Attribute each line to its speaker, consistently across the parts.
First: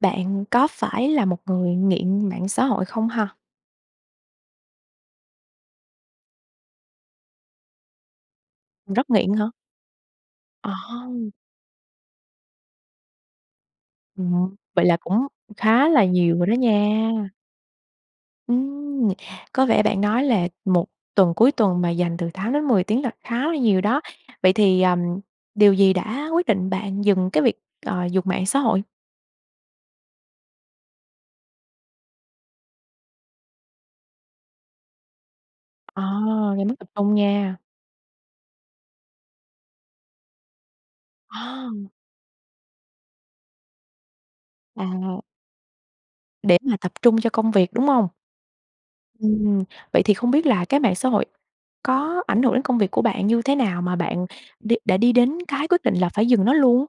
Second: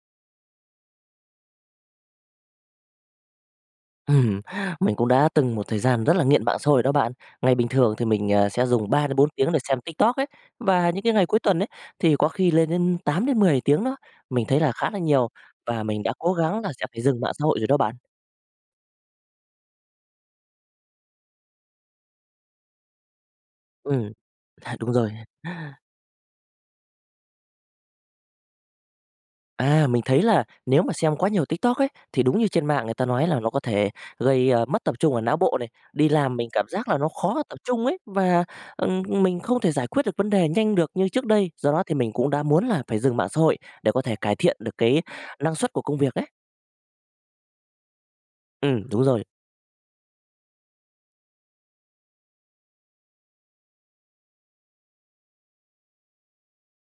Speaker 1: Bạn có phải là một người nghiện mạng xã hội không ha?
Speaker 2: Ừm, mình cũng đã từng một thời gian rất là nghiện mạng xã hội đó bạn. Ngày bình thường thì mình, ờ, sẽ dùng ba
Speaker 1: Rất
Speaker 2: đến bốn
Speaker 1: nghiện hả?
Speaker 2: tiếng để xem TikTok ấy,
Speaker 1: Ờ.
Speaker 2: và những ngày cuối tuần ấy thì có khi lên đến 8-10 tiếng đó. Mình
Speaker 1: Ừm.
Speaker 2: thấy là
Speaker 1: Vậy
Speaker 2: khá
Speaker 1: là
Speaker 2: là
Speaker 1: cũng
Speaker 2: nhiều, và
Speaker 1: khá
Speaker 2: mình
Speaker 1: là
Speaker 2: đã cố
Speaker 1: nhiều rồi đó
Speaker 2: gắng là sẽ
Speaker 1: nha.
Speaker 2: phải dừng mạng xã hội rồi đó bạn.
Speaker 1: Ừm. Có vẻ bạn nói là một tuần cuối tuần mà dành từ 8-10 tiếng là khá là nhiều đó.
Speaker 2: Ừm.
Speaker 1: Vậy
Speaker 2: À,
Speaker 1: thì,
Speaker 2: đúng
Speaker 1: ờm,
Speaker 2: rồi.
Speaker 1: điều gì đã quyết định bạn dừng cái việc, ờ, dùng mạng xã hội?
Speaker 2: À, mình thấy là nếu mà xem quá nhiều TikTok ấy, thì đúng như trên mạng người ta nói là nó có thể gây, a, mất tập trung ở não bộ này,
Speaker 1: Ờ,
Speaker 2: đi làm mình
Speaker 1: gây
Speaker 2: cảm
Speaker 1: mất
Speaker 2: giác
Speaker 1: tập
Speaker 2: là nó
Speaker 1: trung
Speaker 2: khó tập
Speaker 1: nha.
Speaker 2: trung ấy và, ừm, ừm, mình không thể giải quyết được vấn đề nhanh được như trước
Speaker 1: Ờ!
Speaker 2: đây, do đó thì mình cũng đã muốn là phải dừng mạng xã hội để có thể cải thiện được cái
Speaker 1: À.
Speaker 2: năng suất của công việc ấy.
Speaker 1: Để mà tập trung cho công việc, đúng hông?
Speaker 2: Ừm, đúng rồi.
Speaker 1: Ừm. Vậy thì không biết là cái mạng xã hội có ảnh hưởng đến công việc của bạn như thế nào mà bạn đi đã đi đến cái quyết định là phải dừng nó luôn?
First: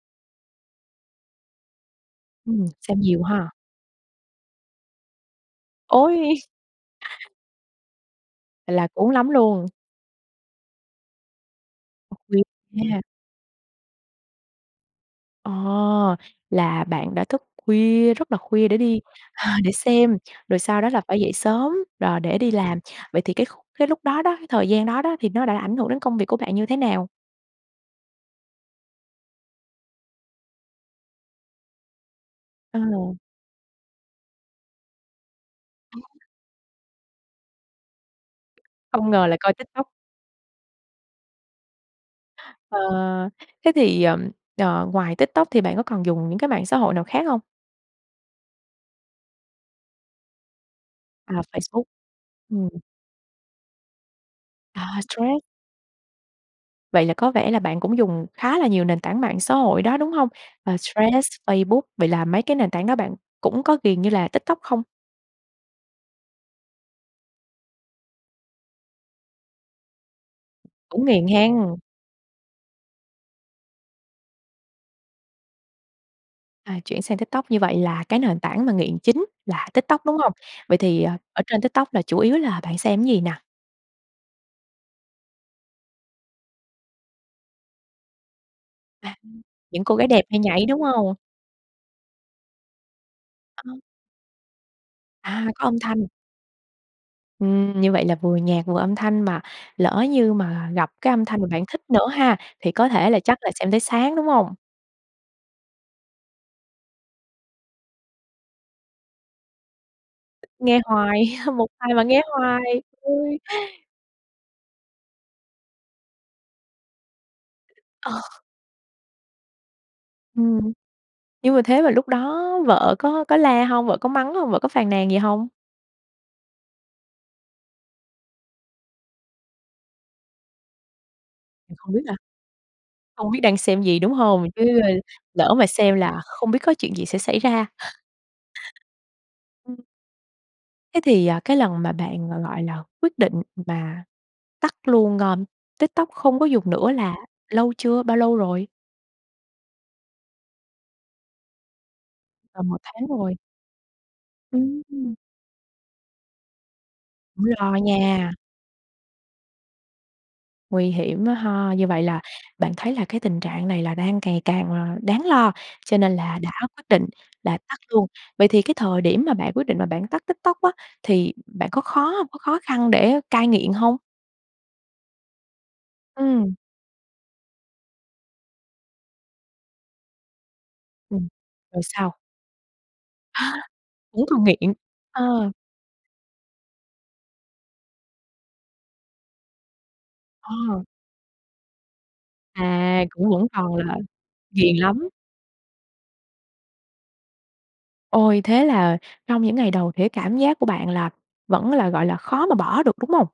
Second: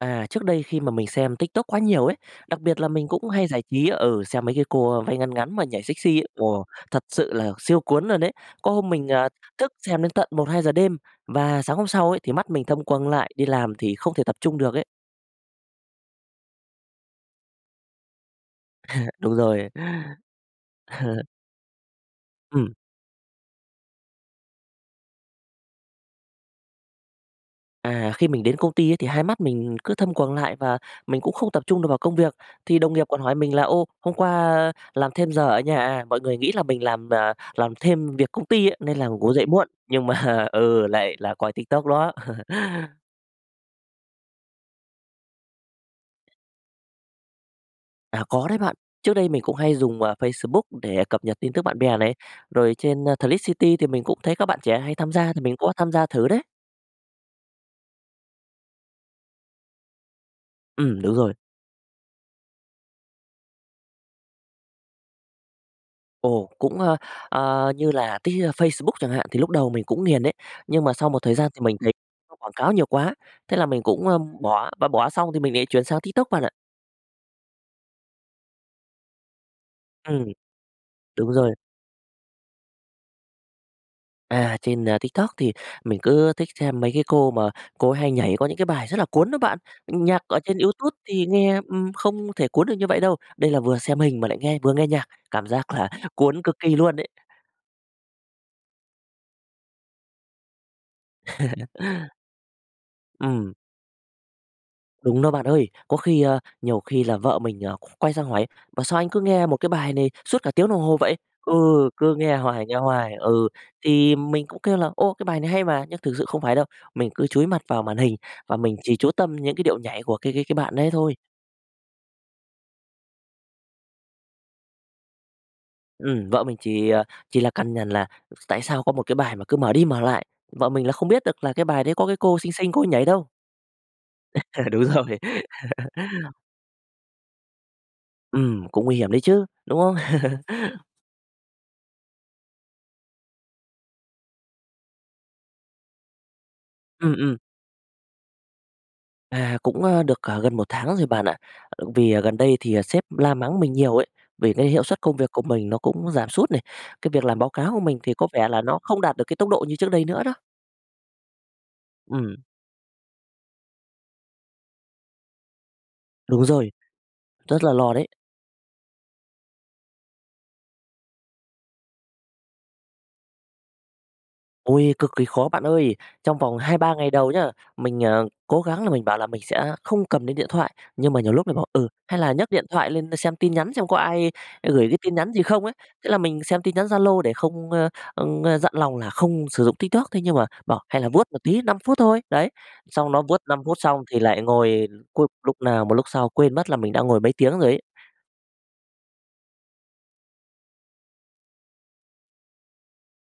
Speaker 2: À, trước đây khi mà mình xem TikTok quá nhiều ấy, đặc
Speaker 1: Ừm,
Speaker 2: biệt là
Speaker 1: xem
Speaker 2: mình
Speaker 1: nhiều
Speaker 2: cũng hay
Speaker 1: ha.
Speaker 2: giải trí ừ, xem mấy cái cô, ơ, váy ngắn ngắn mà nhảy sexy,
Speaker 1: Ôi!
Speaker 2: ồ, thật sự là siêu cuốn luôn đấy! Có hôm
Speaker 1: Là
Speaker 2: mình,
Speaker 1: cuốn
Speaker 2: ờ,
Speaker 1: lắm luôn.
Speaker 2: thức xem đến tận 1:00-2:00 đêm, và sáng hôm sau ấy thì
Speaker 1: [unintelligible]
Speaker 2: mắt mình thâm
Speaker 1: ha.
Speaker 2: quầng lại, đi làm thì không thể tập trung được ấy.
Speaker 1: Ồ! Là bạn đã thức khuya, rất là khuya để đi
Speaker 2: Đúng
Speaker 1: à,
Speaker 2: rồi.
Speaker 1: để xem, rồi sau đó là phải dậy sớm, rồi để đi
Speaker 2: Ừm.
Speaker 1: làm. Vậy thì cái khúc cái lúc đó đó, cái thời gian đó đó, thì nó đã ảnh hưởng đến công việc của bạn như thế nào?
Speaker 2: À, khi mình đến công ty á, thì 2 mắt mình cứ thâm quầng lại và mình cũng không tập trung được vào công việc. Thì đồng nghiệp
Speaker 1: Ừm.
Speaker 2: còn hỏi mình là "Ô, hôm qua làm thêm giờ ở nhà à?" Mọi người nghĩ là mình làm, ờ, làm thêm việc công ty á nên là
Speaker 1: Không ngờ
Speaker 2: ngủ
Speaker 1: là
Speaker 2: dậy
Speaker 1: coi
Speaker 2: muộn,
Speaker 1: TikTok.
Speaker 2: nhưng mà ừ, lại là coi TikTok đó.
Speaker 1: Ờ, thế thì, ừm, ờ, ngoài TikTok thì bạn có còn dùng những cái mạng xã hội nào khác hông?
Speaker 2: À, có đấy bạn. Trước đây mình cũng hay dùng, ờ, Facebook để cập
Speaker 1: À,
Speaker 2: nhật tin tức bạn
Speaker 1: Facebook.
Speaker 2: bè này.
Speaker 1: Ừm
Speaker 2: Rồi trên Threads City thì mình cũng thấy các bạn trẻ
Speaker 1: À,
Speaker 2: hay tham gia, thì
Speaker 1: Threads.
Speaker 2: mình cũng có tham gia thử đấy.
Speaker 1: Vậy là có vẻ là bạn cũng dùng khá là nhiều nền tảng mạng xã hội đó, đúng hông? Ờ,
Speaker 2: Ừm, đúng
Speaker 1: Threads,
Speaker 2: rồi.
Speaker 1: Facebook, vậy là mấy cái nền tảng đó bạn cũng có ghiền như là TikTok không?
Speaker 2: Ồ, cũng, ờ, ờ, như là Tik ơ, Facebook chẳng hạn, thì lúc đầu mình cũng nghiền đấy. Nhưng mà
Speaker 1: Cũng
Speaker 2: sau một
Speaker 1: nghiền
Speaker 2: thời gian
Speaker 1: hén.
Speaker 2: thì mình thấy nó quảng cáo nhiều quá, thế là mình cũng, ơ, bỏ, mà bỏ xong thì mình lại chuyển sang TikTok bạn ạ.
Speaker 1: À, chuyển sang TikTok, như vậy là cái nền tảng mà nghiện chính là TikTok, đúng
Speaker 2: Ừm.
Speaker 1: hông? Vậy thì, ờ,
Speaker 2: Đúng
Speaker 1: ở
Speaker 2: rồi.
Speaker 1: trên TikTok là chủ yếu là bạn xem gì nè?
Speaker 2: À, trên, ờ, TikTok thì mình cứ thích xem mấy cái cô mà cô ấy hay nhảy có những cái bài rất là
Speaker 1: À
Speaker 2: cuốn á
Speaker 1: hừm.
Speaker 2: bạn.
Speaker 1: Những cô gái
Speaker 2: Nhạc
Speaker 1: đẹp hay
Speaker 2: ở trên
Speaker 1: nhảy, đúng
Speaker 2: YouTube
Speaker 1: hông?
Speaker 2: thì nghe, ừm, không thể cuốn được như vậy đâu. Đây là
Speaker 1: À.
Speaker 2: vừa xem hình mà lại nghe vừa nghe nhạc, cảm
Speaker 1: À, có
Speaker 2: giác
Speaker 1: âm
Speaker 2: là
Speaker 1: thanh.
Speaker 2: cuốn cực kỳ luôn ấy.
Speaker 1: Ừm, như vậy là vừa nhạc vừa âm thanh, mà lỡ như mà gặp cái âm thanh mà bạn thích nữa ha thì có thể là chắc là
Speaker 2: Ừm.
Speaker 1: xem tới sáng, đúng hông?
Speaker 2: Đúng đó bạn ơi, có khi, ờ nhiều khi là vợ mình, ờ, qu quay sang hỏi: "Ủa, sao anh cứ nghe một cái bài này suốt cả tiếng
Speaker 1: Nghe
Speaker 2: đồng hồ vậy?
Speaker 1: hoài,
Speaker 2: Ừ,
Speaker 1: một bài mà
Speaker 2: cứ
Speaker 1: nghe
Speaker 2: nghe hoài, nghe
Speaker 1: hoài.
Speaker 2: hoài."
Speaker 1: Ui.
Speaker 2: Ừ, thì mình cũng kêu là "Ồ, cái bài này hay mà!" Nhưng thực sự không phải đâu, mình cứ chúi mặt vào màn hình
Speaker 1: Ờ.
Speaker 2: và mình chỉ chú tâm những cái điệu nhảy của cái cái
Speaker 1: Ừm.
Speaker 2: bạn đấy thôi.
Speaker 1: Nhưng mà thế mà lúc đó vợ có có la hông? Vợ có mắng hông? Vợ có phàn nàn gì hông?
Speaker 2: Ừm, vợ mình chỉ, ờ, chỉ là cằn nhằn là tại sao có một cái bài mà cứ mở đi mở lại, vợ mình là không biết được là cái
Speaker 1: Thì
Speaker 2: bài đấy
Speaker 1: không biết
Speaker 2: có
Speaker 1: là
Speaker 2: cái cô xinh xinh cô ấy nhảy đâu.
Speaker 1: không biết đang xem gì, đúng hông? Chứ
Speaker 2: Đúng rồi.
Speaker 1: lỡ mà xem là không biết có chuyện gì sẽ xảy ra.
Speaker 2: Ừm, cũng nguy hiểm đấy chứ, đúng
Speaker 1: Ừm.
Speaker 2: hông?
Speaker 1: Thế thì, ờ, cái lần mà bạn là, gọi là, quyết định mà tắt luôn, ờm, TikTok không có dùng nữa
Speaker 2: Ừm,
Speaker 1: là
Speaker 2: ừm.
Speaker 1: lâu chưa? Bao lâu rồi?
Speaker 2: À, cũng, ờ, được gần 1 tháng rồi bạn ạ. Ờ, vì gần đây
Speaker 1: Tầm
Speaker 2: thì
Speaker 1: 1
Speaker 2: sếp
Speaker 1: tháng rồi.
Speaker 2: la mắng mình nhiều ấy, vì cái hiệu suất
Speaker 1: Ừm.
Speaker 2: công việc của mình nó cũng giảm sút này, cái việc làm
Speaker 1: Cũng
Speaker 2: báo cáo
Speaker 1: lo
Speaker 2: của mình thì có
Speaker 1: nha.
Speaker 2: vẻ là nó không đạt được cái tốc độ như trước đây nữa đó.
Speaker 1: Nguy hiểm quá ha! Như vậy là
Speaker 2: Ừm.
Speaker 1: bạn thấy là cái tình trạng này là đang ngày càng đáng lo, cho nên là
Speaker 2: Đúng
Speaker 1: đã
Speaker 2: rồi,
Speaker 1: quyết định là
Speaker 2: rất là
Speaker 1: tắt
Speaker 2: lo
Speaker 1: luôn.
Speaker 2: đấy.
Speaker 1: Vậy thì cái thời điểm mà bạn quyết định mà bạn tắt TikTok á, thì bạn có khó hông, có khó khăn để cai nghiện hông?
Speaker 2: Ôi, cực kỳ khó bạn ơi! Trong
Speaker 1: Ừm.
Speaker 2: vòng 2-3 ngày đầu nhá, mình, à, cố gắng là mình bảo là mình sẽ không cầm đến điện thoại, nhưng mà
Speaker 1: Ừm.
Speaker 2: nhiều lúc lại bảo,
Speaker 1: Rồi
Speaker 2: ừ,
Speaker 1: sao?
Speaker 2: hay là nhấc điện thoại lên đ xem tin nhắn xem có
Speaker 1: Vẫn
Speaker 2: ai
Speaker 1: còn nghiện?
Speaker 2: gửi đến tin nhắn gì
Speaker 1: Ờ.
Speaker 2: không ấy. Thế là mình xem tin nhắn Zalo để không, ơ, ơ, dặn lòng là không sử dụng TikTok, thế nhưng mà bảo:
Speaker 1: Ờ.
Speaker 2: "Hay là vuốt một tí 5 phút thôi." Đấy!
Speaker 1: À,
Speaker 2: Xong nó
Speaker 1: cũng
Speaker 2: vuốt
Speaker 1: vẫn
Speaker 2: 5
Speaker 1: còn
Speaker 2: phút
Speaker 1: là
Speaker 2: xong thì lại
Speaker 1: ghiền
Speaker 2: ngồi
Speaker 1: lắm.
Speaker 2: cu lúc nào mà lúc sau quên mất là mình đã ngồi mấy tiếng rồi ấy.
Speaker 1: Ôi, thế là trong những ngày đầu thì cái cảm giác của bạn vẫn là, gọi là, khó mà bỏ được, đúng hông?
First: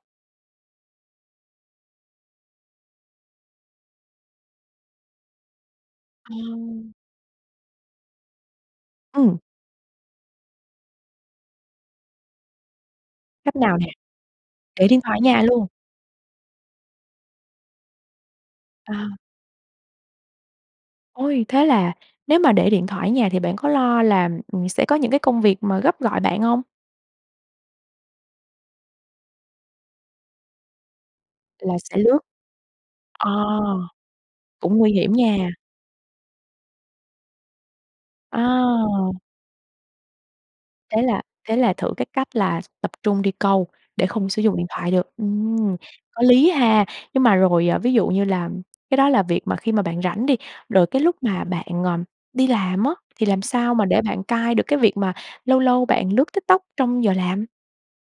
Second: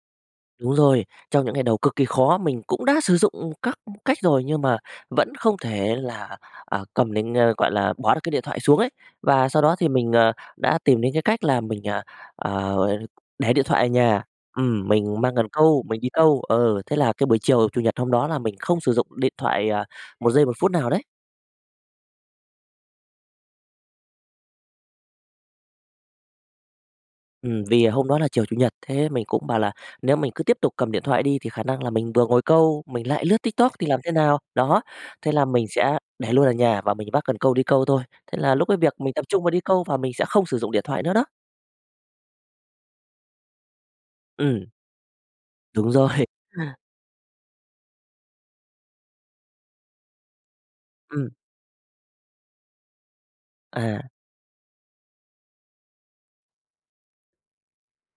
Speaker 2: Đúng rồi, trong những ngày cái đầu cực kỳ khó, mình cũng đã sử dụng các cách rồi nhưng mà vẫn không thể là, à, cầm đến, a, gọi là, bỏ được cái điện thoại xuống ấy.
Speaker 1: Ừm.
Speaker 2: Và sau đó thì mình, ờ, đã tìm đến cái cách là mình, à, à, để
Speaker 1: Cách
Speaker 2: điện
Speaker 1: nào
Speaker 2: thoại
Speaker 1: nè?
Speaker 2: ở nhà, ừm,
Speaker 1: Để điện thoại
Speaker 2: mình
Speaker 1: ở
Speaker 2: mang
Speaker 1: nhà
Speaker 2: cần
Speaker 1: luôn?
Speaker 2: câu mình đi câu. Ừ, thế là cái buổi chiều Chủ nhật hôm đó là mình không sử dụng
Speaker 1: À.
Speaker 2: điện thoại, à, một giây một phút nào đấy.
Speaker 1: Ôi, thế là nếu mà để điện thoại ở nhà thì bạn có lo là, ừm, sẽ có những cái công việc mà gấp gọi bạn hông?
Speaker 2: Ừm, vì, à, hôm đó là chiều Chủ nhật, thế mình cũng bảo là nếu mình cứ tiếp tục cầm điện thoại đi thì khả
Speaker 1: Là
Speaker 2: năng là
Speaker 1: sẽ
Speaker 2: mình
Speaker 1: lướt.
Speaker 2: vừa ngồi câu mình lại
Speaker 1: Ờ.
Speaker 2: lướt TikTok thì làm thế nào?
Speaker 1: Cũng
Speaker 2: Đó.
Speaker 1: nguy hiểm
Speaker 2: Thế là
Speaker 1: nha.
Speaker 2: mình sẽ để luôn ở nhà và mình vác cần câu đi câu thôi, thế là lúc ấy việc mình
Speaker 1: À.
Speaker 2: tập trung vào đi câu và mình sẽ không sử dụng điện
Speaker 1: Thế
Speaker 2: thoại nữa
Speaker 1: là
Speaker 2: đó.
Speaker 1: thế là thử cái cách là tập trung đi câu để không sử dụng điện
Speaker 2: Ừm.
Speaker 1: thoại được. Ừm,
Speaker 2: Đúng
Speaker 1: có
Speaker 2: rồi.
Speaker 1: lý ha. Nhưng mà rồi, à, ví dụ như là cái đó là việc mà khi mà bạn rảnh đi, rồi cái lúc
Speaker 2: Ừm.
Speaker 1: mà bạn, ờm, đi làm á thì làm sao mà để
Speaker 2: À.
Speaker 1: bạn cai được cái việc mà lâu lâu bạn lướt TikTok trong giờ làm?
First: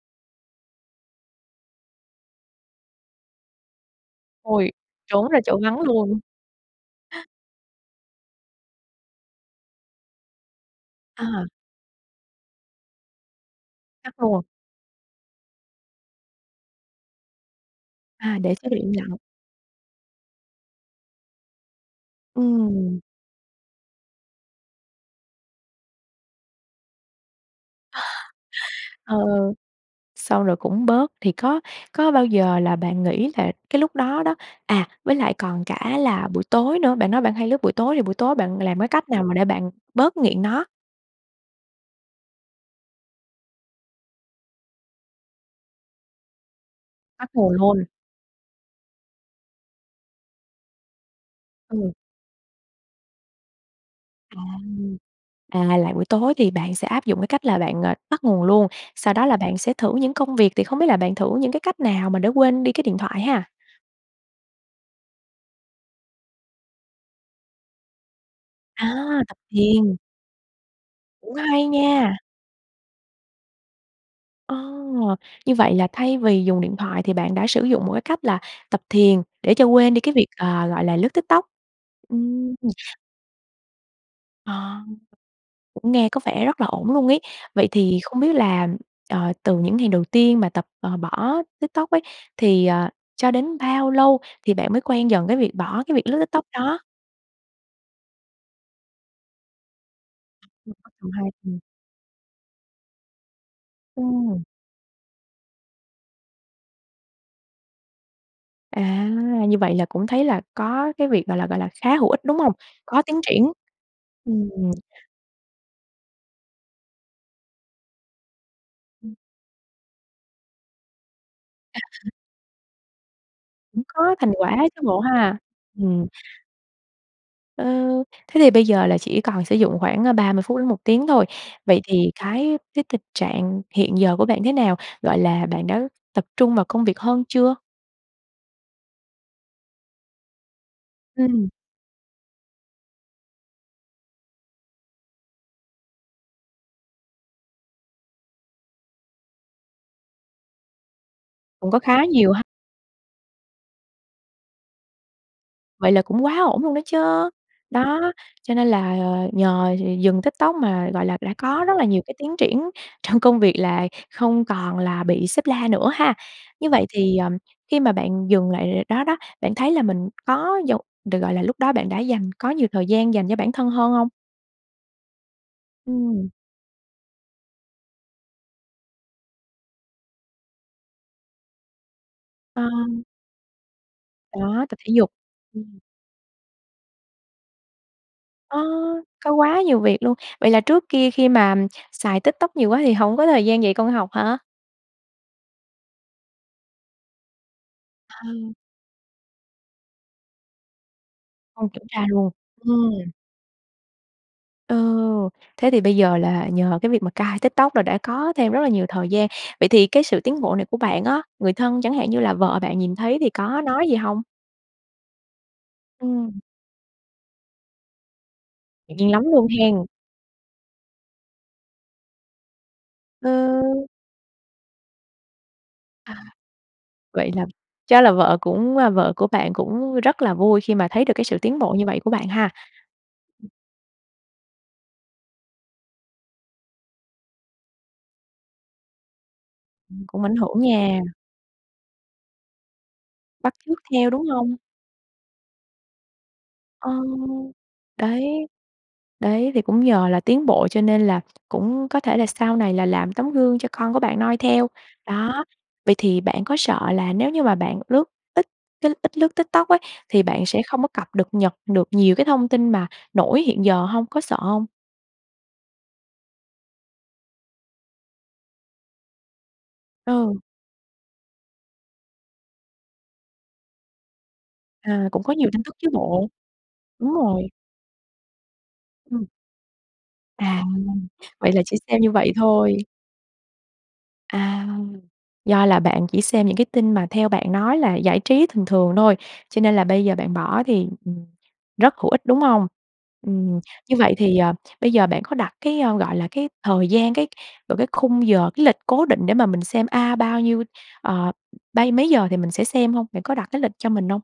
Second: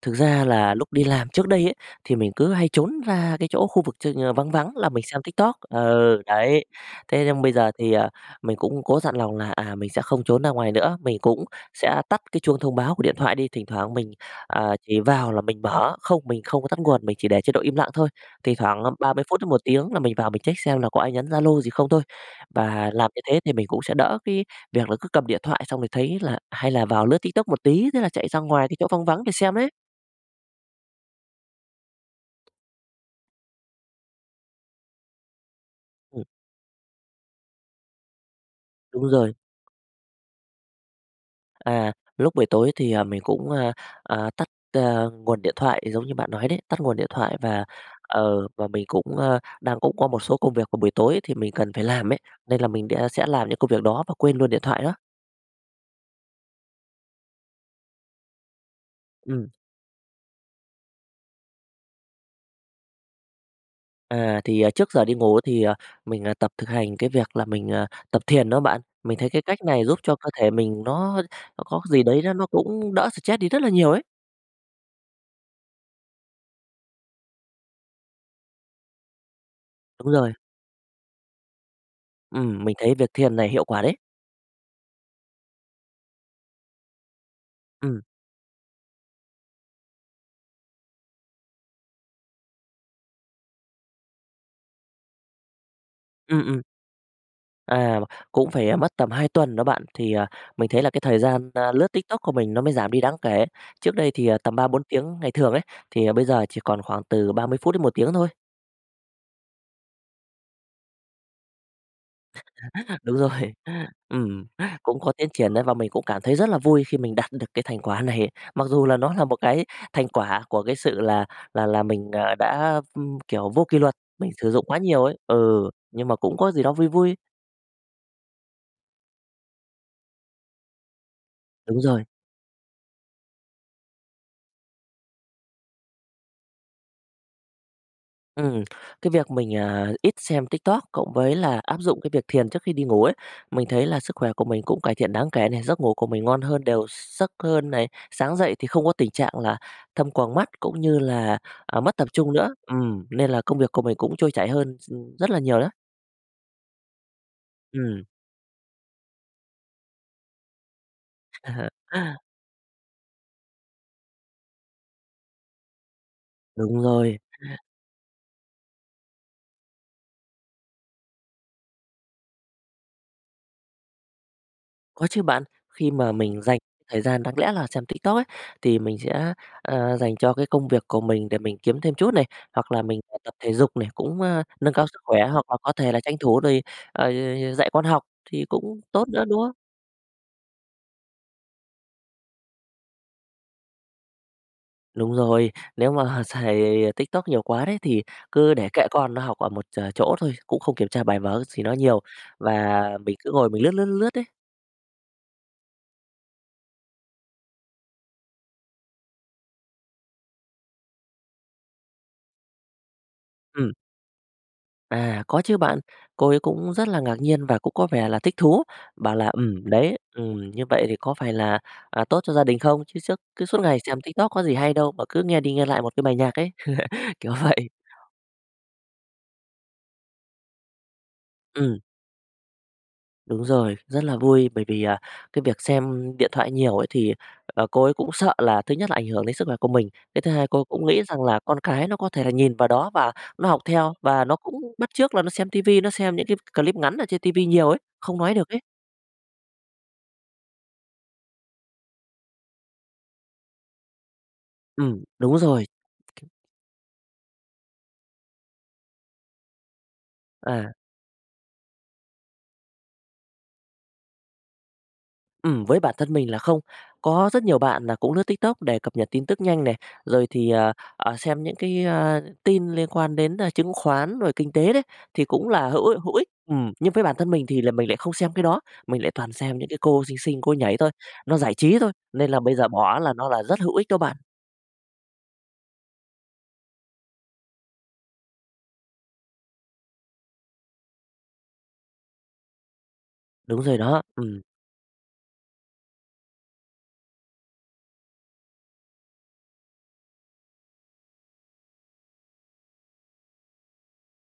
Speaker 2: Thực ra là lúc đi làm trước đây ấy, thì mình cứ hay trốn ra cái chỗ khu vực ch ờ, vắng
Speaker 1: Ôi,
Speaker 2: vắng là mình xem
Speaker 1: trốn ra
Speaker 2: TikTok.
Speaker 1: chỗ vắng luôn.
Speaker 2: Ừ, đấy. Thế nhưng bây giờ thì, ờ, mình cũng có dặn lòng là, à, mình sẽ không trốn ra ngoài nữa, mình
Speaker 1: Ờ.
Speaker 2: cũng sẽ tắt cái chuông thông báo của điện thoại đi, thỉnh thoảng mình,
Speaker 1: Tắt luôn.
Speaker 2: à, chỉ vào là mình mở không, mình không có tắt nguồn, mình chỉ để chế độ im lặng thôi.
Speaker 1: À,
Speaker 2: Thỉnh
Speaker 1: để chế độ
Speaker 2: thoảng
Speaker 1: im
Speaker 2: ba
Speaker 1: lặng.
Speaker 2: mươi phút đến 1 tiếng là mình vào mình check xem là có ai nhắn Zalo gì không thôi. Và
Speaker 1: Ừm.
Speaker 2: làm như thế thì mình cũng sẽ đỡ cái việc là cứ cầm điện thoại, xong rồi thấy là hay là vào lướt Tiktok một tí, thế là chạy ra ngoài cái chỗ vắng
Speaker 1: Ờ,
Speaker 2: vắng để
Speaker 1: ừ.
Speaker 2: xem đấy.
Speaker 1: Sau rồi cũng bớt. Thì có có bao giờ là bạn nghĩ là cái lúc đó đó à, với lại còn cả
Speaker 2: Ừm.
Speaker 1: là buổi tối nữa, bạn nói bạn hay lướt buổi tối thì buổi tối bạn làm cái
Speaker 2: Đúng
Speaker 1: cách nào
Speaker 2: rồi.
Speaker 1: mà để bạn bớt nghiện nó?
Speaker 2: À, lúc buổi tối thì, ờ, mình cũng, ờ, ờ, tắt, ờ, nguồn điện thoại giống như bạn nói đấy. Tắt nguồn điện
Speaker 1: Tắt
Speaker 2: thoại
Speaker 1: nguồn
Speaker 2: và
Speaker 1: luôn.
Speaker 2: ờ, và mình cũng, ơ, đang cũng có một số công việc vào buổi tối thì mình cần phải
Speaker 1: Ừ.
Speaker 2: làm ấy, nên là mình đẻ sẽ làm những công việc đó và quên
Speaker 1: Trời!
Speaker 2: luôn điện thoại đó.
Speaker 1: À, là buổi tối thì bạn sẽ áp dụng cái cách là bạn, ờ, tắt nguồn luôn. Sau đó là
Speaker 2: Ừm.
Speaker 1: bạn sẽ thử những công việc thì không biết là bạn thử những cái cách nào mà để quên đi cái điện thoại ha?
Speaker 2: À, thì, ờ, trước giờ đi ngủ thì, ờ, mình, ờ, tập thực hành cái việc là mình, à, tập thiền đó bạn, mình
Speaker 1: À,
Speaker 2: thấy
Speaker 1: tập
Speaker 2: cái cách này
Speaker 1: thiền.
Speaker 2: giúp cho cơ thể mình nó
Speaker 1: Cũng
Speaker 2: nó
Speaker 1: hay
Speaker 2: có gì
Speaker 1: nha!
Speaker 2: đấy nó nó cũng đỡ stress đi rất là nhiều ấy.
Speaker 1: Ờ, như vậy là thay vì dùng điện thoại thì bạn đã sử dụng một cái cách là tập thiền để cho quên đi
Speaker 2: Đúng
Speaker 1: cái việc,
Speaker 2: rồi.
Speaker 1: ờ, gọi là, lướt TikTok. Ừm,
Speaker 2: Ừm,
Speaker 1: ừ.
Speaker 2: mình thấy việc thiền này hiệu quả đấy.
Speaker 1: À. Cũng nghe có vẻ rất là ổn luôn ấy. Vậy thì
Speaker 2: Ừm.
Speaker 1: không biết là, ờ, từ những ngày đầu tiên mà tập, ờ, bỏ TikTok ấy, thì, ờ, cho đến bao lâu thì bạn mới quen dần cái việc bỏ cái việc lướt TikTok
Speaker 2: Ừm, ừm.
Speaker 1: đó?
Speaker 2: À, cũng phải, ờ, mất tầm 2 tuần đó bạn thì, à, mình
Speaker 1: Ừ,
Speaker 2: thấy là cái
Speaker 1: cũng
Speaker 2: thời
Speaker 1: hay.
Speaker 2: gian,
Speaker 1: Ừm.
Speaker 2: ơ, lướt TikTok của mình nó mới giảm đi đáng kể. Trước đây thì, à,
Speaker 1: Ừm.
Speaker 2: tầm 3, 4 tiếng ngày thường ấy, thì, ờ, bây giờ chỉ còn khoảng từ 30 phút đến 1 tiếng thôi.
Speaker 1: À, như vậy là cũng thấy là có cái việc, gọi là, gọi là, khá hữu ích, đúng hông? Có
Speaker 2: Đúng
Speaker 1: tiến
Speaker 2: rồi.
Speaker 1: triển?
Speaker 2: Ừm,
Speaker 1: Ừm.
Speaker 2: cũng có tiến triển ấy và mình cũng cảm thấy rất là vui khi mình đạt được cái thành quả này. Mặc dù là
Speaker 1: Ừ.
Speaker 2: nó là một cái thành quả của cái sự là là là mình, ờ, đã, ừm, kiểu, vô kỷ
Speaker 1: Cũng
Speaker 2: luật,
Speaker 1: có
Speaker 2: mình
Speaker 1: thành
Speaker 2: sử
Speaker 1: quả
Speaker 2: dụng quá
Speaker 1: chứ bộ
Speaker 2: nhiều ấy.
Speaker 1: ha?
Speaker 2: Ừ,
Speaker 1: Ừm.
Speaker 2: nhưng mà cũng có gì đó vui vui.
Speaker 1: Ờ, thế thì bây giờ là chỉ còn sử dụng khoảng, ờ, 30 đến 1 tiếng thôi,
Speaker 2: Đúng
Speaker 1: vậy
Speaker 2: rồi.
Speaker 1: thì cái với tình trạng hiện giờ của bạn thế nào? Gọi là, bạn đã tập trung vào công việc hơn chưa?
Speaker 2: Ừm. Cái việc mình, à, ít xem TikTok, cộng với
Speaker 1: Ừm.
Speaker 2: là áp dụng cái việc thiền trước khi đi ngủ ấy, mình thấy là sức khỏe của mình cũng cải thiện đáng kể nè, giấc ngủ của mình ngon hơn, đều gi giấc hơn này, sáng dậy thì không có tình trạng là thâm quầng mắt cũng như là,
Speaker 1: Cũng có
Speaker 2: à, mất
Speaker 1: khá
Speaker 2: tập trung
Speaker 1: nhiều ha.
Speaker 2: nữa, ừm, nên là công việc của mình cũng trôi chảy hơn s ừm, rất là nhiều đó.
Speaker 1: Vậy là cũng quá ổn luôn đó chớ.
Speaker 2: Ừm.
Speaker 1: Đó, cho nên là, ờ, nhờ d dừng TikTok mà, gọi là, đã có rất là nhiều cái tiến triển trong công việc là không còn là bị sếp la nữa ha. Như
Speaker 2: Đúng
Speaker 1: vậy thì,
Speaker 2: rồi.
Speaker 1: ờ, khi mà bạn dùng lại đó đó, bạn thấy là mình có dù được, gọi là, lúc đó bạn đã dành có nhiều thời gian dành cho bản thân hơn hông?
Speaker 2: Có chứ bạn. Khi mà
Speaker 1: Ừm.
Speaker 2: mình dành thời gian đáng lẽ là xem TikTok ấy, thì mình sẽ, ờ, dành cho cái công việc của mình để mình kiếm thêm chút này, hoặc là mình
Speaker 1: À.
Speaker 2: [unintelligible] tập thể dục để cũng, a,
Speaker 1: Đó,
Speaker 2: nâng
Speaker 1: tập
Speaker 2: cao
Speaker 1: thể
Speaker 2: sức
Speaker 1: dục.
Speaker 2: khỏe, hoặc là có
Speaker 1: Ừm.
Speaker 2: thể là tranh thủ rồi, à, d d dạy con học thì
Speaker 1: Ơ,
Speaker 2: cũng tốt nữa,
Speaker 1: có
Speaker 2: đúng không?
Speaker 1: quá nhiều việc luôn. Vậy là trước kia khi mà xài TikTok nhiều quá thì hổng có thời gian dạy con học hả?
Speaker 2: Đúng rồi, nếu mà xài TikTok nhiều quá đấy thì
Speaker 1: Ờ.
Speaker 2: cứ để kệ con nó học ở một ch chỗ thôi, cũng không kiểm tra bài vở gì
Speaker 1: Không
Speaker 2: nó
Speaker 1: kiểm
Speaker 2: nhiều
Speaker 1: tra luôn?
Speaker 2: và
Speaker 1: Ừm.
Speaker 2: mình cứ ngồi mình lướt, lướt, lướt ấy.
Speaker 1: Ồ! Thế thì bây giờ là nhờ cái việc mà cai TikTok là đã có thêm rất là nhiều thời gian. Vậy thì cái sự tiến bộ này của bạn á, người thân chẳng hạn như là vợ bạn nhìn thấy thì có
Speaker 2: Ừm.
Speaker 1: nói gì hông?
Speaker 2: À, có chứ bạn. Cô ấy
Speaker 1: Ừm.
Speaker 2: cũng rất là ngạc nhiên và cũng có vẻ là thích thú,
Speaker 1: Ngạc nhiên
Speaker 2: bảo
Speaker 1: lắm
Speaker 2: là
Speaker 1: luôn
Speaker 2: "Ừm,
Speaker 1: hen.
Speaker 2: đấy, ừm, như vậy thì có phải là, à, tốt cho gia đình không. Chứ suốt
Speaker 1: Ờ.
Speaker 2: cứ suốt ngày xem TikTok có gì hay đâu mà cứ nghe đi nghe lại một cái bài
Speaker 1: À.
Speaker 2: nhạc ấy."
Speaker 1: Vậy
Speaker 2: Kiểu
Speaker 1: là
Speaker 2: vậy.
Speaker 1: chắc là vợ cũng a, vợ của bạn cũng rất là vui khi mà thấy được cái sự tiến bộ
Speaker 2: Ừm.
Speaker 1: như vậy của bạn ha.
Speaker 2: Đúng
Speaker 1: [unintelligible]
Speaker 2: rồi, rất là vui bởi vì, à, cái việc xem điện thoại nhiều ấy thì, ờ, cô ấy cũng sợ là thứ nhất ảnh hưởng đến sức là của mình,
Speaker 1: Ừm,
Speaker 2: cái
Speaker 1: cũng
Speaker 2: thứ
Speaker 1: ảnh
Speaker 2: 2
Speaker 1: hưởng
Speaker 2: cô cũng
Speaker 1: nha.
Speaker 2: nghĩ rằng là con cái nó có thể nhìn vào đó và nó
Speaker 1: Bắt
Speaker 2: học
Speaker 1: chước
Speaker 2: theo,
Speaker 1: theo,
Speaker 2: và
Speaker 1: đúng
Speaker 2: nó cũng
Speaker 1: hông?
Speaker 2: bắt chước là nó xem tivi, nó xem những clip
Speaker 1: Ờ,
Speaker 2: ngắn ở trên tivi nhiều ấy, không
Speaker 1: đấy,
Speaker 2: nói được ấy.
Speaker 1: đấy. Thì cũng nhờ là tiến bộ cho nên là cũng có thể là sau này là làm tấm gương cho con của bạn noi theo.
Speaker 2: Ừm, đúng
Speaker 1: Đó,
Speaker 2: rồi.
Speaker 1: vậy thì bạn có sợ là nếu như mà bạn lướt ít cái ít lướt TikTok ấy thì bạn sẽ
Speaker 2: À.
Speaker 1: không có cập được nhật được nhiều cái thông tin mà nổi hiện giờ hông? Có sợ hông?
Speaker 2: Ừm, với bản thân mình là không. Có rất nhiều bạn là cũng lướt Tiktok để cập nhật tin tức nhanh này, rồi
Speaker 1: Ừ.
Speaker 2: thì, ờ, xem những cái, ơ, tin liên quan đến, a, chứng khoán rồi kinh tế đấy
Speaker 1: À, cũng
Speaker 2: thì
Speaker 1: có
Speaker 2: cũng
Speaker 1: nhiều tin
Speaker 2: là
Speaker 1: tức
Speaker 2: hữu
Speaker 1: chứ
Speaker 2: i hữu ích.
Speaker 1: bộ,
Speaker 2: Ừm, nhưng với
Speaker 1: đúng
Speaker 2: bản thân mình
Speaker 1: rồi.
Speaker 2: thì là mình lại không xem cái đó, mình lại
Speaker 1: Ừm.
Speaker 2: toàn xem những cái cô xinh xinh cô
Speaker 1: À,
Speaker 2: nhảy thôi, nó
Speaker 1: vậy
Speaker 2: giải
Speaker 1: là chỉ
Speaker 2: trí thôi.
Speaker 1: xem như
Speaker 2: Nên
Speaker 1: vậy
Speaker 2: là bây giờ
Speaker 1: thôi.
Speaker 2: bỏ là nó là rất hữu ích đó bạn.
Speaker 1: À, do là bạn chỉ xem những cái tin mà theo bạn nói là giải trí thường thường thôi cho nên là bây giờ bạn bỏ thì, ừm, rất hữu ích, đúng hông? Ừm,
Speaker 2: Đúng rồi
Speaker 1: như
Speaker 2: đó,
Speaker 1: vậy thì,
Speaker 2: ừm.
Speaker 1: ờ, bây giờ bạn có đặt cái, a, gọi là, cái thời gian, cái vào cái khung giờ, cái lịch cố định để mà mình xem, a, bao nhiêu ờ, bây mấy giờ thì mình sẽ xem hông? Bạn có đặt cái lịch cho mình hông?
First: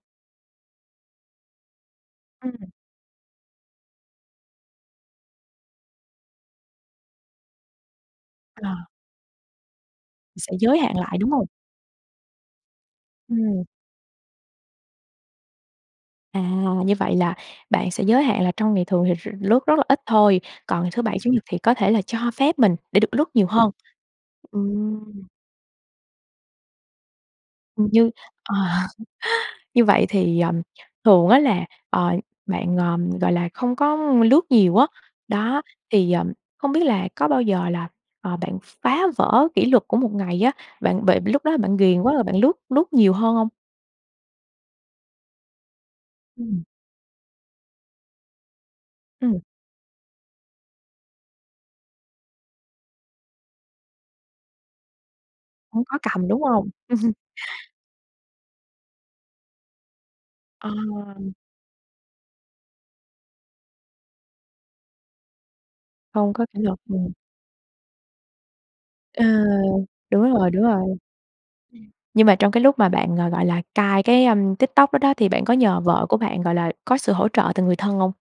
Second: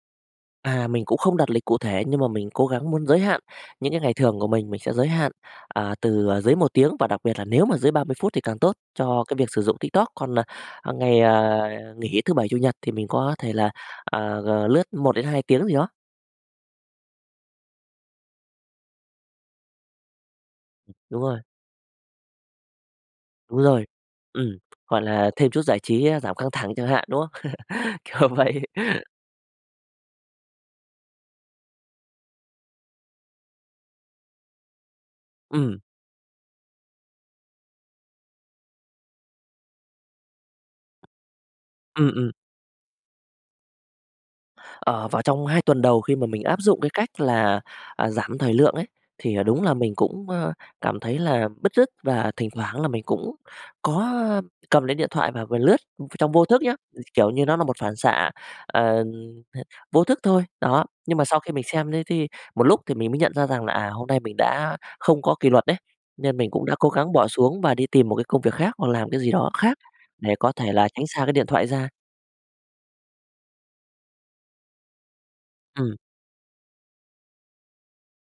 Speaker 2: À, mình cũng không đặt lịch cụ thể nhưng mà mình
Speaker 1: Ừm.
Speaker 2: cố gắng muốn giới hạn. Những cái ngày thường của mình, mình sẽ giới hạn, à, từ, ờ, dưới 1 tiếng và đặc biệt là nếu mà dưới 30 phút thì càng
Speaker 1: Ờ.
Speaker 2: tốt cho cái việc sử dụng TikTok. Còn, à,
Speaker 1: Sẽ giới
Speaker 2: à,
Speaker 1: hạn lại,
Speaker 2: ngày,
Speaker 1: đúng hông?
Speaker 2: à, nghỉ Thứ bảy, Chủ nhật thì mình có thể
Speaker 1: Ừm.
Speaker 2: là, à, g lướt 1 đến 2 tiếng gì đó.
Speaker 1: À, như vậy là bạn sẽ giới hạn là trong ngày thường thì r lướt rất là ít thôi. Còn ngày
Speaker 2: Ừm,
Speaker 1: Thứ bảy,
Speaker 2: đúng
Speaker 1: Chủ
Speaker 2: rồi.
Speaker 1: nhật thì có thể là cho phép mình để được lướt nhiều
Speaker 2: Đúng
Speaker 1: hơn,
Speaker 2: rồi, ừm,
Speaker 1: ừm.
Speaker 2: gọi là, thêm chút giải trí, a, giảm căng thẳng chẳng hạn, đúng không?
Speaker 1: Ừm, như
Speaker 2: Kiểu
Speaker 1: ờ,
Speaker 2: vậy.
Speaker 1: như vậy thì, ờ, thường á là, ờ, bạn, ờm, gọi là, không có lướt nhiều á, đó.
Speaker 2: Ừm.
Speaker 1: Thì, ờm, không biết là có bao giờ là, à, bạn phá vỡ kỷ luật của một ngày á, bạn bị vì lúc đó bạn ghiền
Speaker 2: Ừm.
Speaker 1: quá rồi
Speaker 2: ừm.
Speaker 1: bạn lướt lướt nhiều hơn hông?
Speaker 2: Ờ, vào trong 2 tuần đầu khi mà mình áp
Speaker 1: Ừm.
Speaker 2: dụng cái cách là, à, giảm thời lượng ấy thì
Speaker 1: Ừm.
Speaker 2: là đúng là mình cũng, ơ, cảm thấy là bứt rứt và thỉnh thoảng là mình cũng có cầm lấy điện thoại và vừa lướt,
Speaker 1: Cũng có
Speaker 2: ừ,
Speaker 1: cầm,
Speaker 2: trong
Speaker 1: đúng
Speaker 2: vô thức
Speaker 1: hông?
Speaker 2: nhá, ừ, kiểu như nó là một phản xạ, ờ, h vô thức thôi.
Speaker 1: Ờ.
Speaker 2: Đó, nhưng mà sau khi mình xem thế thi một lúc thì mình mới nhận ra rằng là, à, hôm nay mình đã không có kỷ luật đấy,
Speaker 1: Không
Speaker 2: nên
Speaker 1: có
Speaker 2: mình
Speaker 1: kỷ
Speaker 2: cũng đã
Speaker 1: luật,
Speaker 2: cố
Speaker 1: ừm.
Speaker 2: gắng bỏ xuống và đi tìm một cái công việc khác hoặc làm cái
Speaker 1: Ờ,
Speaker 2: gì đó khác
Speaker 1: đúng
Speaker 2: để
Speaker 1: rồi,
Speaker 2: có
Speaker 1: đúng
Speaker 2: thể
Speaker 1: rồi.
Speaker 2: là
Speaker 1: Ừm,
Speaker 2: tránh xa cái điện thoại ra.
Speaker 1: nhưng mà trong cái lúc mà bạn, ờ, gọi là, cai cái, ưm, TikTok đó đó thì bạn có nhờ
Speaker 2: Ừm.
Speaker 1: vợ của bạn, gọi là, có sự hỗ trợ từ người thân hông?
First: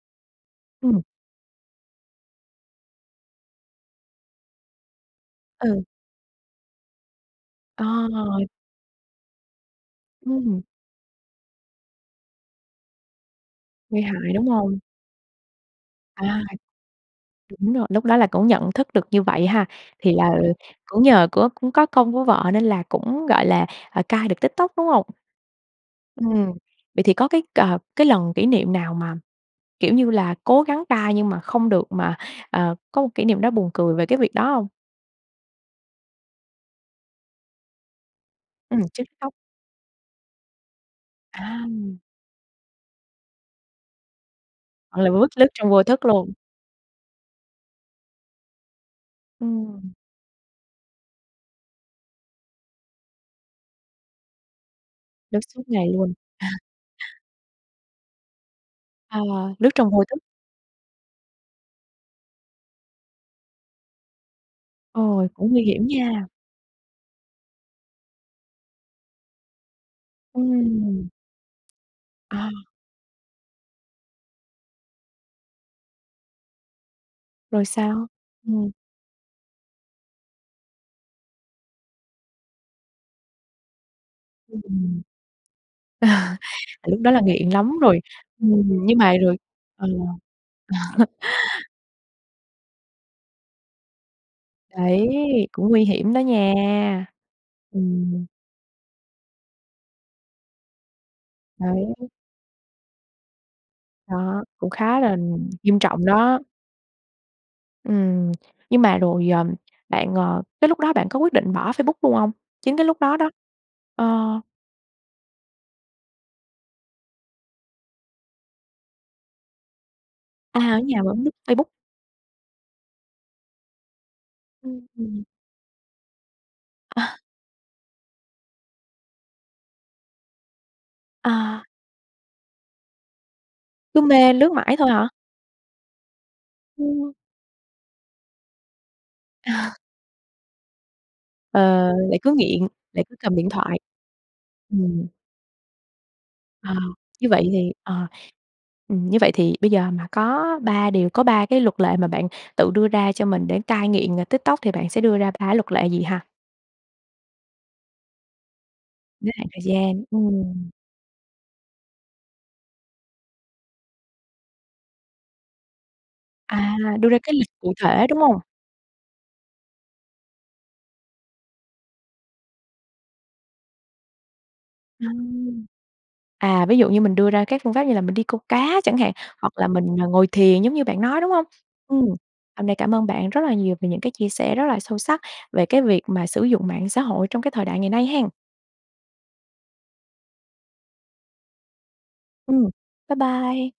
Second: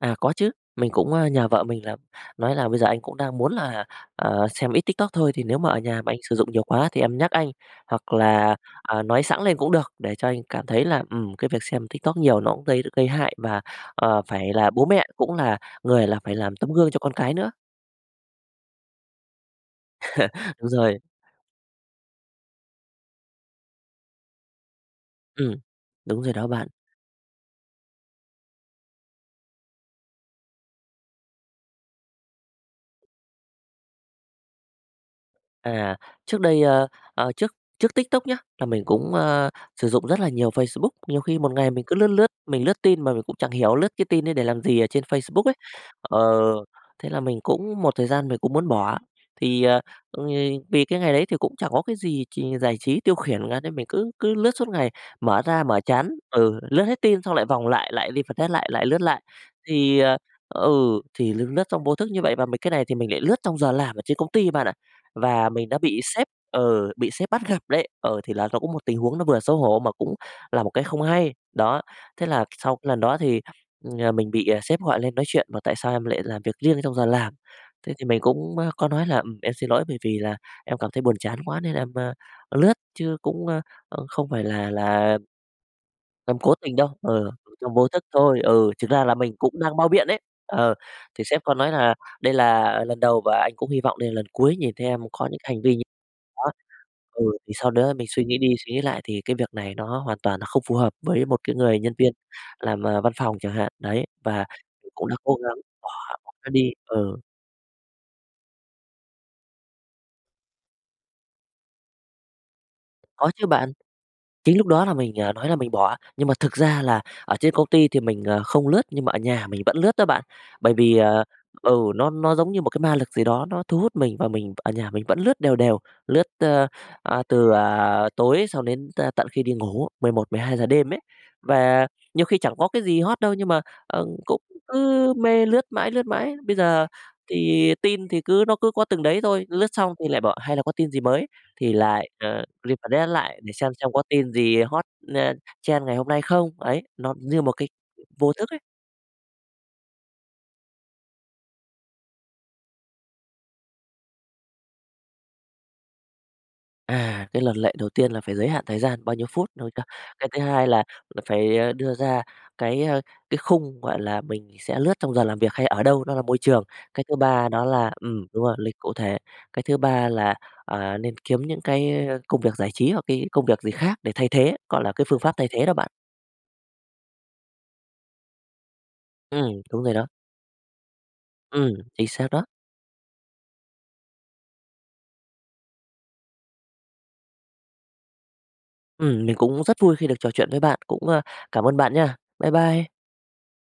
Speaker 2: À, có chứ, mình
Speaker 1: Ừm.
Speaker 2: cũng, ơ, nhờ vợ mình là nói là "Bây giờ anh cũng đang muốn là, ờ, xem ít TikTok thôi, thì nếu mà ở
Speaker 1: Ừ.
Speaker 2: nhà mà anh sử dụng nhiều quá thì em nhắc anh, hoặc
Speaker 1: Ồ!
Speaker 2: là, à, nói xẵng lên cũng được để cho anh
Speaker 1: Ừm.
Speaker 2: cảm thấy là, ừm, cái việc xem TikTok nhiều nó cũng gây gây hại, và,
Speaker 1: Gây
Speaker 2: ờ,
Speaker 1: hại, đúng
Speaker 2: phải là
Speaker 1: hông?
Speaker 2: bố mẹ cũng là người là phải
Speaker 1: À.
Speaker 2: làm tấm gương cho con cái nữa."
Speaker 1: Đúng rồi, lúc đó là cũng nhận thức được như vậy ha? Thì là, ờ,
Speaker 2: Đúng rồi.
Speaker 1: cũng nhờ của cũng có công của vợ nên là cũng, gọi là, à, cai được TikTok, đúng hông?
Speaker 2: Ừm. Đúng rồi đó
Speaker 1: Ừm.
Speaker 2: bạn.
Speaker 1: Vậy thì có cái c cái lần kỷ niệm nào mà, kiểu như là, cố gắng cai nhưng mà không được, mà, ờ, có một kỷ niệm đó buồn cười về cái việc đó hông?
Speaker 2: À. Trước đây, ơ, ơ trước trước TikTok nhớ là
Speaker 1: Ừm,
Speaker 2: mình
Speaker 1: trước
Speaker 2: cũng,
Speaker 1: Tik Tok.
Speaker 2: ơ, sử dụng rất là nhiều Facebook. Nhiều khi một
Speaker 1: À!
Speaker 2: ngày mình cứ lướt lướt, mình lướt tin mà mình cũng chẳng hiểu lướt cái tin đấy để làm gì ở
Speaker 1: À,
Speaker 2: trên
Speaker 1: là vuốt
Speaker 2: Facebook
Speaker 1: lướt
Speaker 2: ấy.
Speaker 1: trong vô thức
Speaker 2: Ờ,
Speaker 1: luôn.
Speaker 2: thế là mình cũng một thời gian mình cũng muốn bỏ, thì, ờ,
Speaker 1: Ừm.
Speaker 2: ôi, vì cái ngày đấy thì cũng chẳng có cái gì trì giải trí tiêu khiển cả, nên mình cứ cứ lướt suốt ngày.
Speaker 1: Lướt
Speaker 2: Mở
Speaker 1: suốt
Speaker 2: ra, mở
Speaker 1: ngày
Speaker 2: chán,
Speaker 1: luôn.
Speaker 2: ừ, lướt hết tin xong lại vòng lại, lại refresh lại, lại lướt
Speaker 1: À,
Speaker 2: lại.
Speaker 1: lướt trong
Speaker 2: Thì,
Speaker 1: vô
Speaker 2: ờ,
Speaker 1: thức.
Speaker 2: ừ, thì lướt lướt trong vô thức như vậy, và mấy cái này thì mình lại lướt trong giờ làm ở trên công ty bạn ạ
Speaker 1: Ồ,
Speaker 2: và
Speaker 1: cũng nguy
Speaker 2: mình đã
Speaker 1: hiểm
Speaker 2: bị sếp
Speaker 1: nha!
Speaker 2: ừ, bị sếp bắt gặp đấy. Ờ, thì là ló cũng một tình huống nó vừa xấu hổ mà cũng là một cái không
Speaker 1: Ừm.
Speaker 2: hay, đó. Thế là
Speaker 1: À!
Speaker 2: sau cái lần đó thì, ừm, mình bị, ờ, sếp gọi lên nói chuyện, bảo: "Tại sao em lại làm việc riêng trong giờ làm?"
Speaker 1: Rồi
Speaker 2: Thế thì
Speaker 1: sao?
Speaker 2: mình cũng, á,
Speaker 1: Ừm.
Speaker 2: có nói là "Ừm, em xin lỗi, bởi vì là em cảm thấy buồn chán quá nên em, a, lướt, chứ cũng, ơ, ơ, không phải là
Speaker 1: Ừm.
Speaker 2: là"
Speaker 1: Ờ,
Speaker 2: "em cố tình đâu,
Speaker 1: tại lúc đó là
Speaker 2: ờ,
Speaker 1: nghiện
Speaker 2: [unintelligible]
Speaker 1: lắm
Speaker 2: trong vô
Speaker 1: rồi,
Speaker 2: thức thôi." Ừ,
Speaker 1: ừm,
Speaker 2: chực
Speaker 1: nhưng
Speaker 2: ra
Speaker 1: mà
Speaker 2: là mình
Speaker 1: rồi
Speaker 2: cũng đang
Speaker 1: ờ.
Speaker 2: bao biện đấy. Ờ, thì sếp có nói là "Đây là lần đầu, và anh cũng hy vọng đây là lần cuối nhìn thấy em
Speaker 1: Đấy,
Speaker 2: có những hành
Speaker 1: cũng
Speaker 2: vi như
Speaker 1: nguy hiểm đó
Speaker 2: đó."
Speaker 1: nha!
Speaker 2: Ừ, thì sau đó mình suy
Speaker 1: Ừm.
Speaker 2: nghĩ đi suy nghĩ lại thì cái việc này nó hoàn toàn nó không phù hợp với một cái người nhân
Speaker 1: Đấy.
Speaker 2: viên làm, ờ, văn phòng chẳng hạn, đấy. Và
Speaker 1: Đó, cũng
Speaker 2: mình
Speaker 1: khá
Speaker 2: cũng đã
Speaker 1: là
Speaker 2: cố gắng
Speaker 1: nghiêm
Speaker 2: bỏ
Speaker 1: trọng
Speaker 2: bỏ
Speaker 1: đó.
Speaker 2: nó đi, ừ.
Speaker 1: Ừm, nhưng mà rồi, ờm, bạn, ờ, cái lúc đó bạn có quyết định bỏ Facebook luôn hông? Chính cái lúc đó
Speaker 2: Có
Speaker 1: đó.
Speaker 2: chứ bạn.
Speaker 1: Ờ.
Speaker 2: Chính lúc đó là mình, ờ, nói là mình bỏ nhưng mà thực ra là ở trên công ty thì mình, ờ, không lướt nhưng mà ở nhà mình vẫn lướt đó bạn,
Speaker 1: À,
Speaker 2: bởi
Speaker 1: ở
Speaker 2: vì,
Speaker 1: nhà
Speaker 2: ờ,
Speaker 1: vẫn lướt Facebook.
Speaker 2: ừ, nó nó giống như một cái ma lực gì đó nó thu hút mình và mình ở
Speaker 1: Ừm,
Speaker 2: nhà mình vẫn
Speaker 1: ừm.
Speaker 2: lướt đều đều, lướt, ơ,
Speaker 1: Ờ.
Speaker 2: a, từ, à, tối xong đến t tận khi đi ngủ, 11:00-12:00 đêm ấy.
Speaker 1: À.
Speaker 2: Và nhiều khi chẳng có cái gì hot đâu nhưng mà,
Speaker 1: Cứ
Speaker 2: ờ,
Speaker 1: mê
Speaker 2: cũng
Speaker 1: lướt mãi thôi hả?
Speaker 2: cứ mê, lướt mãi, lướt mãi. Bây giờ
Speaker 1: Ừm.
Speaker 2: thì tin thì cứ nó cứ có từng đấy thôi, lướt
Speaker 1: À.
Speaker 2: xong thì lại bảo: "Hay là có tin gì mới?"
Speaker 1: Ờ,
Speaker 2: thì lại,
Speaker 1: lại cứ
Speaker 2: ờ,
Speaker 1: nghiện, lại
Speaker 2: refresh
Speaker 1: cứ cầm
Speaker 2: lại
Speaker 1: điện
Speaker 2: để xem
Speaker 1: thoại.
Speaker 2: xem có tin gì hot,
Speaker 1: Ừm.
Speaker 2: ơ, trend ngày hôm nay không,
Speaker 1: Ờ,
Speaker 2: ấy, nó
Speaker 1: như
Speaker 2: như
Speaker 1: vậy
Speaker 2: một cái
Speaker 1: thì ờ,
Speaker 2: vô thức ấy.
Speaker 1: ừm, như vậy thì bây giờ mà có 3 điều, có 3 cái luật lệ mà bạn tự đưa ra cho mình để cai nghiện, ờ, TikTok thì bạn sẽ đưa ra 3 luật lệ gì ha?
Speaker 2: À, cái luật lệ đầu tiên là phải giới hạn thời gian bao nhiêu
Speaker 1: Giới hạn
Speaker 2: phút
Speaker 1: thời
Speaker 2: thôi [unintelligible]
Speaker 1: gian,
Speaker 2: cái thứ 2
Speaker 1: ừm.
Speaker 2: là là phải, ơ, đưa ra cái, ơ, cái khung gọi là mình sẽ lướt trong giờ làm việc hay ở đâu, đó là môi trường.
Speaker 1: À,
Speaker 2: Cái
Speaker 1: đưa
Speaker 2: thứ
Speaker 1: ra cái
Speaker 2: 3
Speaker 1: lịch
Speaker 2: đó
Speaker 1: cụ
Speaker 2: là
Speaker 1: thể, đúng
Speaker 2: ừm,
Speaker 1: hông?
Speaker 2: đúng rồi, lịch cụ thể. Cái thứ 3 là, à, nên kiếm những cái, ơ, công việc giải trí hoặc cái công việc gì khác để thay thế, gọi là, cái phương pháp thay
Speaker 1: Ừm.
Speaker 2: thế đó bạn.
Speaker 1: À, ví dụ như mình đưa ra các phương pháp như là mình đi câu cá chẳng hạn,
Speaker 2: Ừm,
Speaker 1: hoặc là
Speaker 2: đúng
Speaker 1: mình,
Speaker 2: rồi đó.
Speaker 1: ờ, ngồi thiền giống như bạn nói, đúng hông?
Speaker 2: Ừm,
Speaker 1: Ừm,
Speaker 2: chính xác đó.
Speaker 1: hôm nay cảm ơn bạn rất là nhiều về những cái chia sẻ rất là sâu sắc về cái việc mà sử dụng mạng xã hội trong cái thời đại ngày nay hen.
Speaker 2: Ừm, mình cũng rất vui khi được trò chuyện với bạn, cũng, ơ, cảm ơn bạn nha. Bye
Speaker 1: Ừm.
Speaker 2: bye.
Speaker 1: Bye bye.